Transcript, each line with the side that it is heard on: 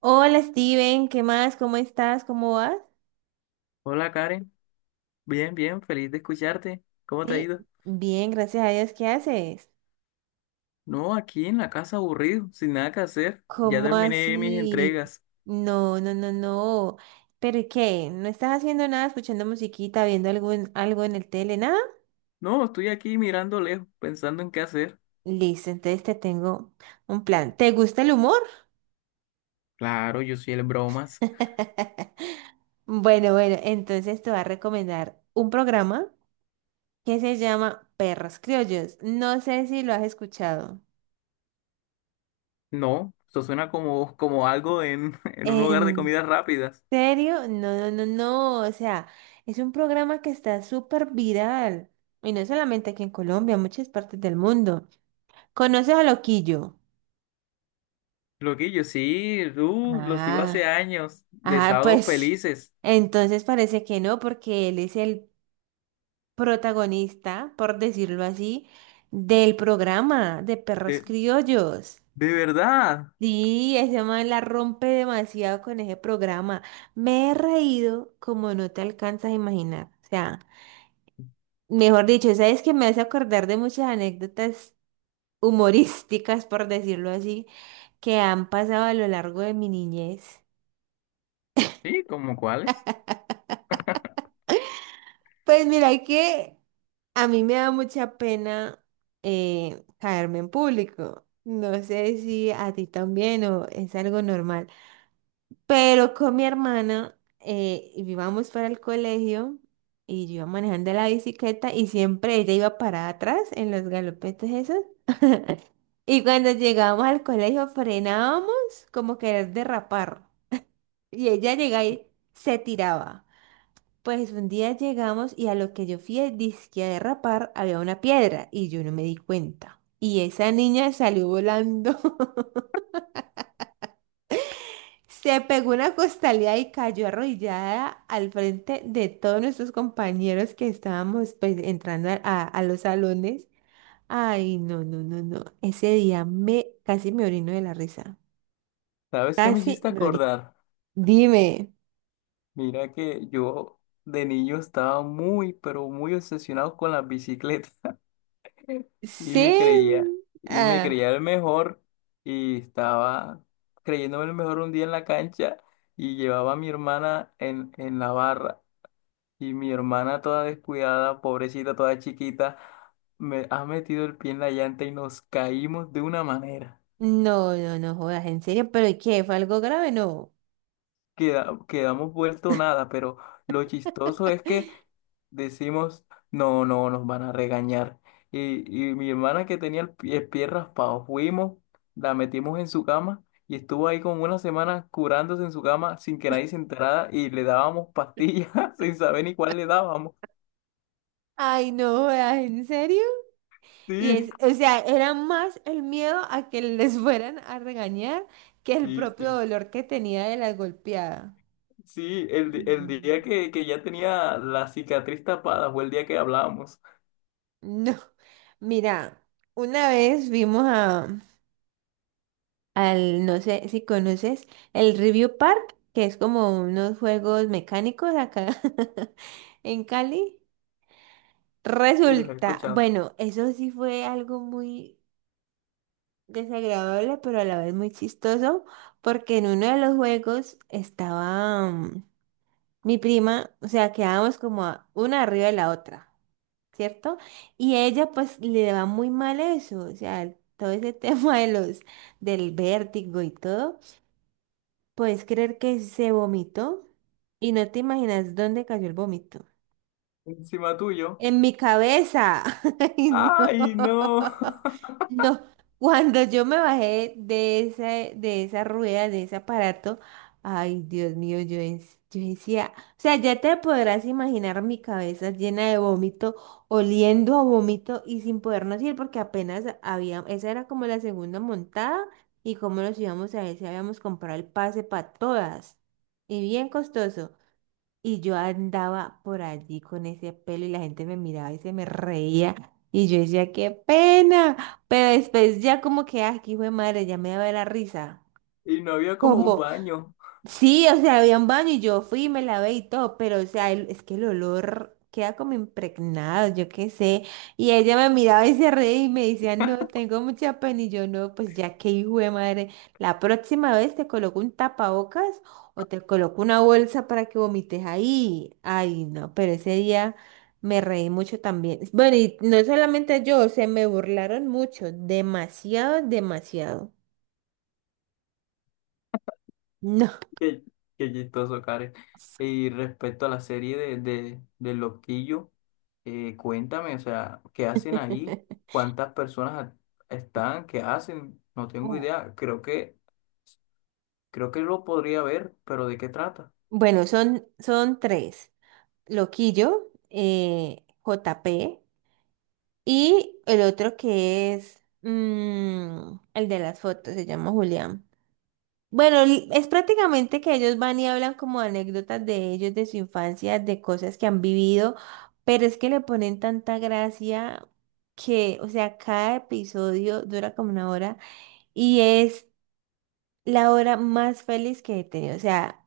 right: Hola Steven, ¿qué más? ¿Cómo estás? ¿Cómo vas?
left: Hola Karen, bien, bien, feliz de escucharte. ¿Cómo te ha
right: Sí,
left: ido?
right: bien, gracias a Dios. ¿Qué haces?
left: No, aquí en la casa aburrido, sin nada que hacer. Ya
right: ¿Cómo
left: terminé mis
right: así?
left: entregas.
right: No, no, no, no. ¿Pero y qué? ¿No estás haciendo nada, escuchando musiquita, viendo algo en el tele, nada?
left: No, estoy aquí mirando lejos, pensando en qué hacer.
right: Listo, entonces te tengo un plan. ¿Te gusta el humor?
left: Claro, yo soy el bromas.
right: Bueno, bueno, entonces te voy a recomendar un programa que se llama Perros Criollos. No sé si lo has escuchado.
left: No, eso suena como, como algo en, en un lugar de comidas rápidas.
right: ¿Serio? No, no, no, no. O sea, es un programa que está súper viral. Y no solamente aquí en Colombia, en muchas partes del mundo. ¿Conoces a Loquillo?
left: Loquillo, sí, los sigo hace
right: Ah,
left: años, de
right: ah,
left: sábados
right: pues.
left: felices.
right: Entonces parece que no, porque él es el protagonista, por decirlo así, del programa de Perros
left: De,
right: Criollos.
left: de verdad.
right: Sí, ese man la rompe demasiado con ese programa. Me he reído como no te alcanzas a imaginar. O sea. Mejor dicho, sabes que me hace acordar de muchas anécdotas humorísticas, por decirlo así, que han pasado a lo largo de mi niñez.
left: Sí, ¿como cuáles?
right: Pues mira que a mí me da mucha pena caerme en público. No sé si a ti también o es algo normal. Pero con mi hermana íbamos para el colegio y yo iba manejando la bicicleta y siempre ella iba parada atrás en los galopetes esos. Y cuando llegamos al colegio frenábamos como querer derrapar. Y ella llegaba y se tiraba. Pues un día llegamos y a lo que yo fui, dizque a derrapar, había una piedra y yo no me di cuenta. Y esa niña salió volando. Se pegó una costalía y cayó arrodillada al frente de todos nuestros compañeros que estábamos pues entrando a los salones. Ay, no, no, no, no. Ese día me casi me orino de la risa.
left: ¿Sabes qué me
right: Casi
left: hiciste
right: me orino.
left: acordar?
right: Dime,
left: Mira que yo de niño estaba muy, pero muy obsesionado con las bicicletas y
right: ¿sí?
left: me creía, y me
right: Ah,
left: creía el mejor y estaba creyéndome el mejor un día en la cancha y llevaba a mi hermana en la barra y mi hermana toda descuidada, pobrecita, toda chiquita, me ha metido el pie en la llanta y nos caímos de una manera.
right: no, no no jodas, en serio, pero ¿y qué? ¿Fue algo grave? No.
left: Quedamos vuelto nada, pero lo chistoso es que decimos, no, no, nos van a regañar. Y mi hermana que tenía el pie raspado, fuimos, la metimos en su cama y estuvo ahí como una semana curándose en su cama sin que nadie se enterara y le dábamos pastillas sin saber ni cuál le dábamos.
right: Ay, no jodas, ¿en serio? Y
left: Sí,
right: es, o sea, era más el miedo a que les fueran a regañar que el
left: sí,
right: propio
left: sí.
right: dolor que tenía de la golpeada.
left: Sí, el día
right: Mm.
left: que ya tenía la cicatriz tapada fue el día que hablábamos
right: No, mira, una vez vimos a, al, no sé si conoces, el Review Park, que es como unos juegos mecánicos acá en Cali.
left: y los he
right: Resulta,
left: escuchado.
right: bueno, eso sí fue algo muy desagradable, pero a la vez muy chistoso, porque en uno de los juegos estaba mi prima, o sea, quedábamos como una arriba de la otra, ¿cierto? Y ella pues le va muy mal eso, o sea, todo ese tema de del vértigo y todo. ¿Puedes creer que se vomitó? Y no te imaginas dónde cayó el vómito.
left: Encima tuyo.
right: En mi cabeza. Ay, no.
left: ¡Ay, no!
right: No. Cuando yo me bajé de esa rueda, de ese aparato, ay, Dios mío, yo, yo decía, o sea, ya te podrás imaginar mi cabeza llena de vómito, oliendo a vómito y sin podernos ir porque apenas había, esa era como la segunda montada y cómo nos íbamos a ver si habíamos comprado el pase para todas. Y bien costoso. Y yo andaba por allí con ese pelo y la gente me miraba y se me reía. Y yo decía, qué pena. Pero después ya como que, ah, qué hijo de madre, ya me daba la risa.
left: Y no había como un
right: Como,
left: baño.
right: sí, o sea, había un baño y yo fui y me lavé y todo, pero o sea, es que el olor queda como impregnado, yo qué sé. Y ella me miraba y se reía y me decía, no, tengo mucha pena. Y yo, no, pues ya que hijo de madre, la próxima vez te coloco un tapabocas o te coloco una bolsa para que vomites ahí. Ay, no, pero ese día me reí mucho también. Bueno, y no solamente yo, se me burlaron mucho, demasiado, demasiado. No.
left: Qué, qué chistoso, Karen. Y respecto a la serie de, del Loquillo, cuéntame, o sea, ¿qué hacen ahí? ¿Cuántas personas están? ¿Qué hacen? No tengo idea. Creo que lo podría ver, pero ¿de qué trata?
right: Bueno, son, son tres. Loquillo, JP y el otro que es el de las fotos, se llama Julián. Bueno, es prácticamente que ellos van y hablan como anécdotas de ellos, de su infancia, de cosas que han vivido, pero es que le ponen tanta gracia que, o sea, cada episodio dura como una hora y es la hora más feliz que he tenido. O sea,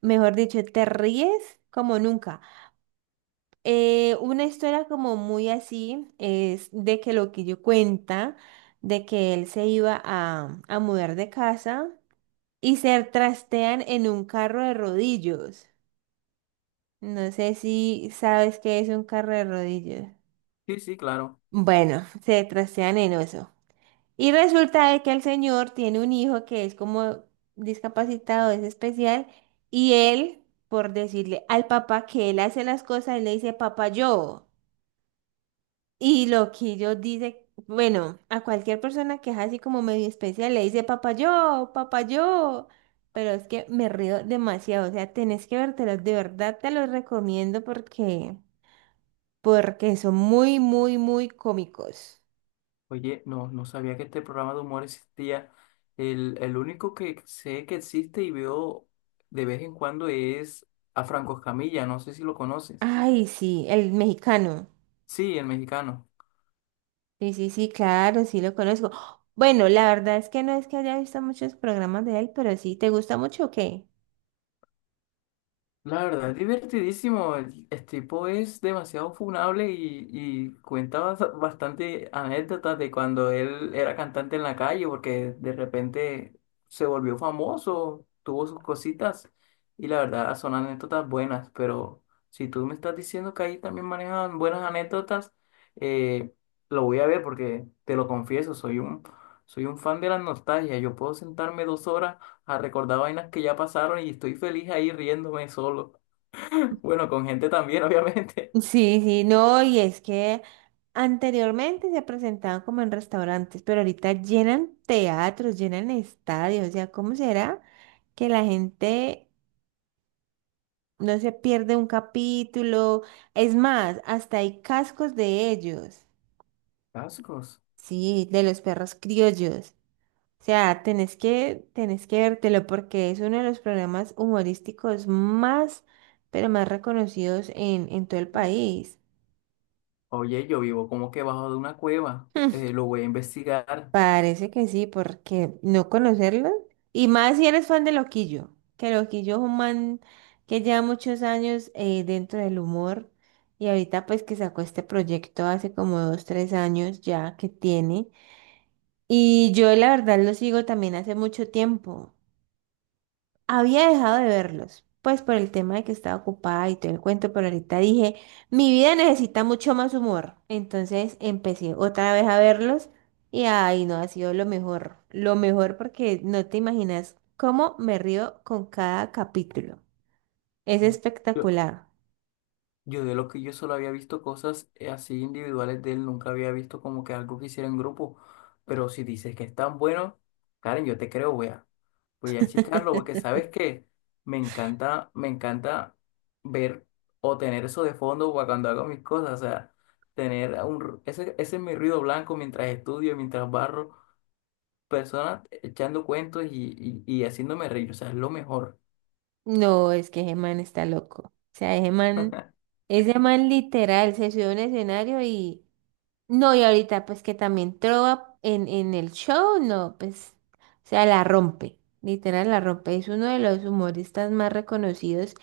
right: mejor dicho, te ríes como nunca. Una historia como muy así es de que lo que yo cuenta, de que él se iba a mudar de casa y se trastean en un carro de rodillos. No sé si sabes qué es un carro de rodillos.
left: Sí, sí, claro.
right: Bueno, se trastean en eso. Y resulta de que el señor tiene un hijo que es como discapacitado, es especial, y él, por decirle al papá que él hace las cosas, él le dice, papá, yo. Y Loquillo dice, bueno, a cualquier persona que es así como medio especial le dice papayó, papayó. Pero es que me río demasiado, o sea, tenés que vértelos, de verdad te los recomiendo porque, porque son muy, muy, muy cómicos.
left: Oye, no, no sabía que este programa de humor existía. El único que sé que existe y veo de vez en cuando es a Franco Escamilla. No sé si lo conoces.
right: Ay, sí, el mexicano.
left: Sí, el mexicano.
right: Sí, sí, sí, claro, sí lo conozco. Bueno, la verdad es que no es que haya visto muchos programas de él, pero sí, ¿te gusta mucho o qué?
left: La verdad, es divertidísimo. El- Este tipo es demasiado funable y cuenta bastante anécdotas de cuando él era cantante en la calle, porque de repente se volvió famoso, tuvo sus cositas, y la verdad son anécdotas buenas. Pero si tú me estás diciendo que ahí también manejan buenas anécdotas, eh, lo voy a ver porque te lo confieso, soy un fan de la nostalgia. Yo puedo sentarme 2 horas a recordar vainas que ya pasaron y estoy feliz ahí riéndome solo. Bueno, con gente también, obviamente.
right: Sí, sí, no, y es que anteriormente se presentaban como en restaurantes, pero ahorita llenan teatros, llenan estadios, o sea, ¿cómo será que la gente no se pierde un capítulo? Es más, hasta hay cascos de ellos,
left: Cascos.
right: sí, de los perros criollos. O sea, tenés que vértelo porque es uno de los programas humorísticos más, pero más reconocidos en todo el país.
left: Oye, yo vivo como que bajo de una cueva. Lo voy a investigar.
right: Parece que sí, porque no conocerlo. Y más si eres fan de Loquillo, que Loquillo es un man que lleva muchos años dentro del humor y ahorita pues que sacó este proyecto hace como dos, tres años ya que tiene. Y yo la verdad lo sigo también hace mucho tiempo. Había dejado de verlos, pues por el tema de que estaba ocupada y todo el cuento, pero ahorita dije, mi vida necesita mucho más humor. Entonces empecé otra vez a verlos y ay, no, ha sido lo mejor porque no te imaginas cómo me río con cada capítulo. Es
left: Yo,
right: espectacular.
left: yo de lo que yo solo había visto cosas así individuales de él, nunca había visto como que algo que hiciera en grupo. Pero si dices que es tan bueno, Karen, yo te creo, wea. Voy a checarlo porque sabes que me encanta ver o tener eso de fondo para cuando hago mis cosas, o sea, tener un, ru- ese es mi ruido blanco mientras estudio, mientras barro, personas echando cuentos y haciéndome reír, o sea, es lo mejor.
right: No, es que ese man está loco. O sea, ese man literal se subió a un escenario y no, y ahorita pues que también Trova en el show, no, pues, o sea, la rompe, literal la rompe, es uno de los humoristas más reconocidos.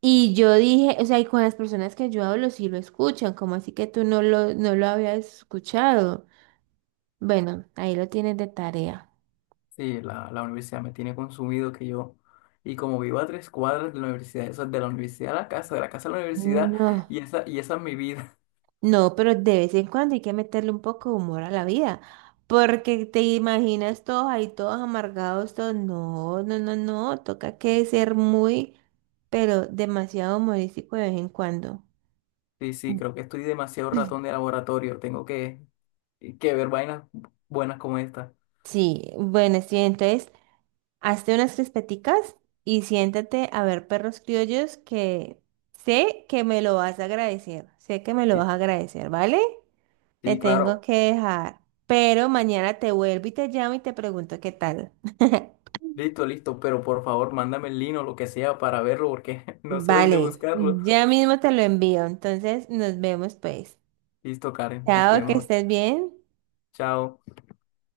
right: Y yo dije, o sea, y con las personas que yo hablo sí lo escuchan, como así que tú no lo, no lo habías escuchado. Bueno, ahí lo tienes de tarea.
left: Sí, la universidad me tiene consumido que yo, y como vivo a 3 cuadras de la universidad, eso es de la universidad a la casa, de la casa a la universidad,
right: No.
left: y esa es mi vida.
right: No, pero de vez en cuando hay que meterle un poco de humor a la vida, porque te imaginas todos ahí, todos amargados, todos, no, no, no, no, toca que ser muy, pero demasiado humorístico de vez en cuando.
left: Sí, sí, creo que estoy demasiado ratón de laboratorio. Que ver vainas buenas como esta.
right: Sí, bueno, sí, entonces, hazte unas crispeticas y siéntate a ver Perros Criollos que sé que me lo vas a agradecer, sé que me lo vas
left: Sí,
right: a agradecer, ¿vale? Te
left: sí,
right: tengo
left: claro.
right: que dejar, pero mañana te vuelvo y te llamo y te pregunto qué tal.
left: Listo, listo. Pero por favor, mándame el link o lo que sea para verlo porque no sé dónde
right: Vale,
left: buscarlo.
right: ya mismo te lo envío, entonces nos vemos pues.
left: Listo, Karen. Nos
right: Chao, que
left: vemos.
right: estés bien.
left: Chao.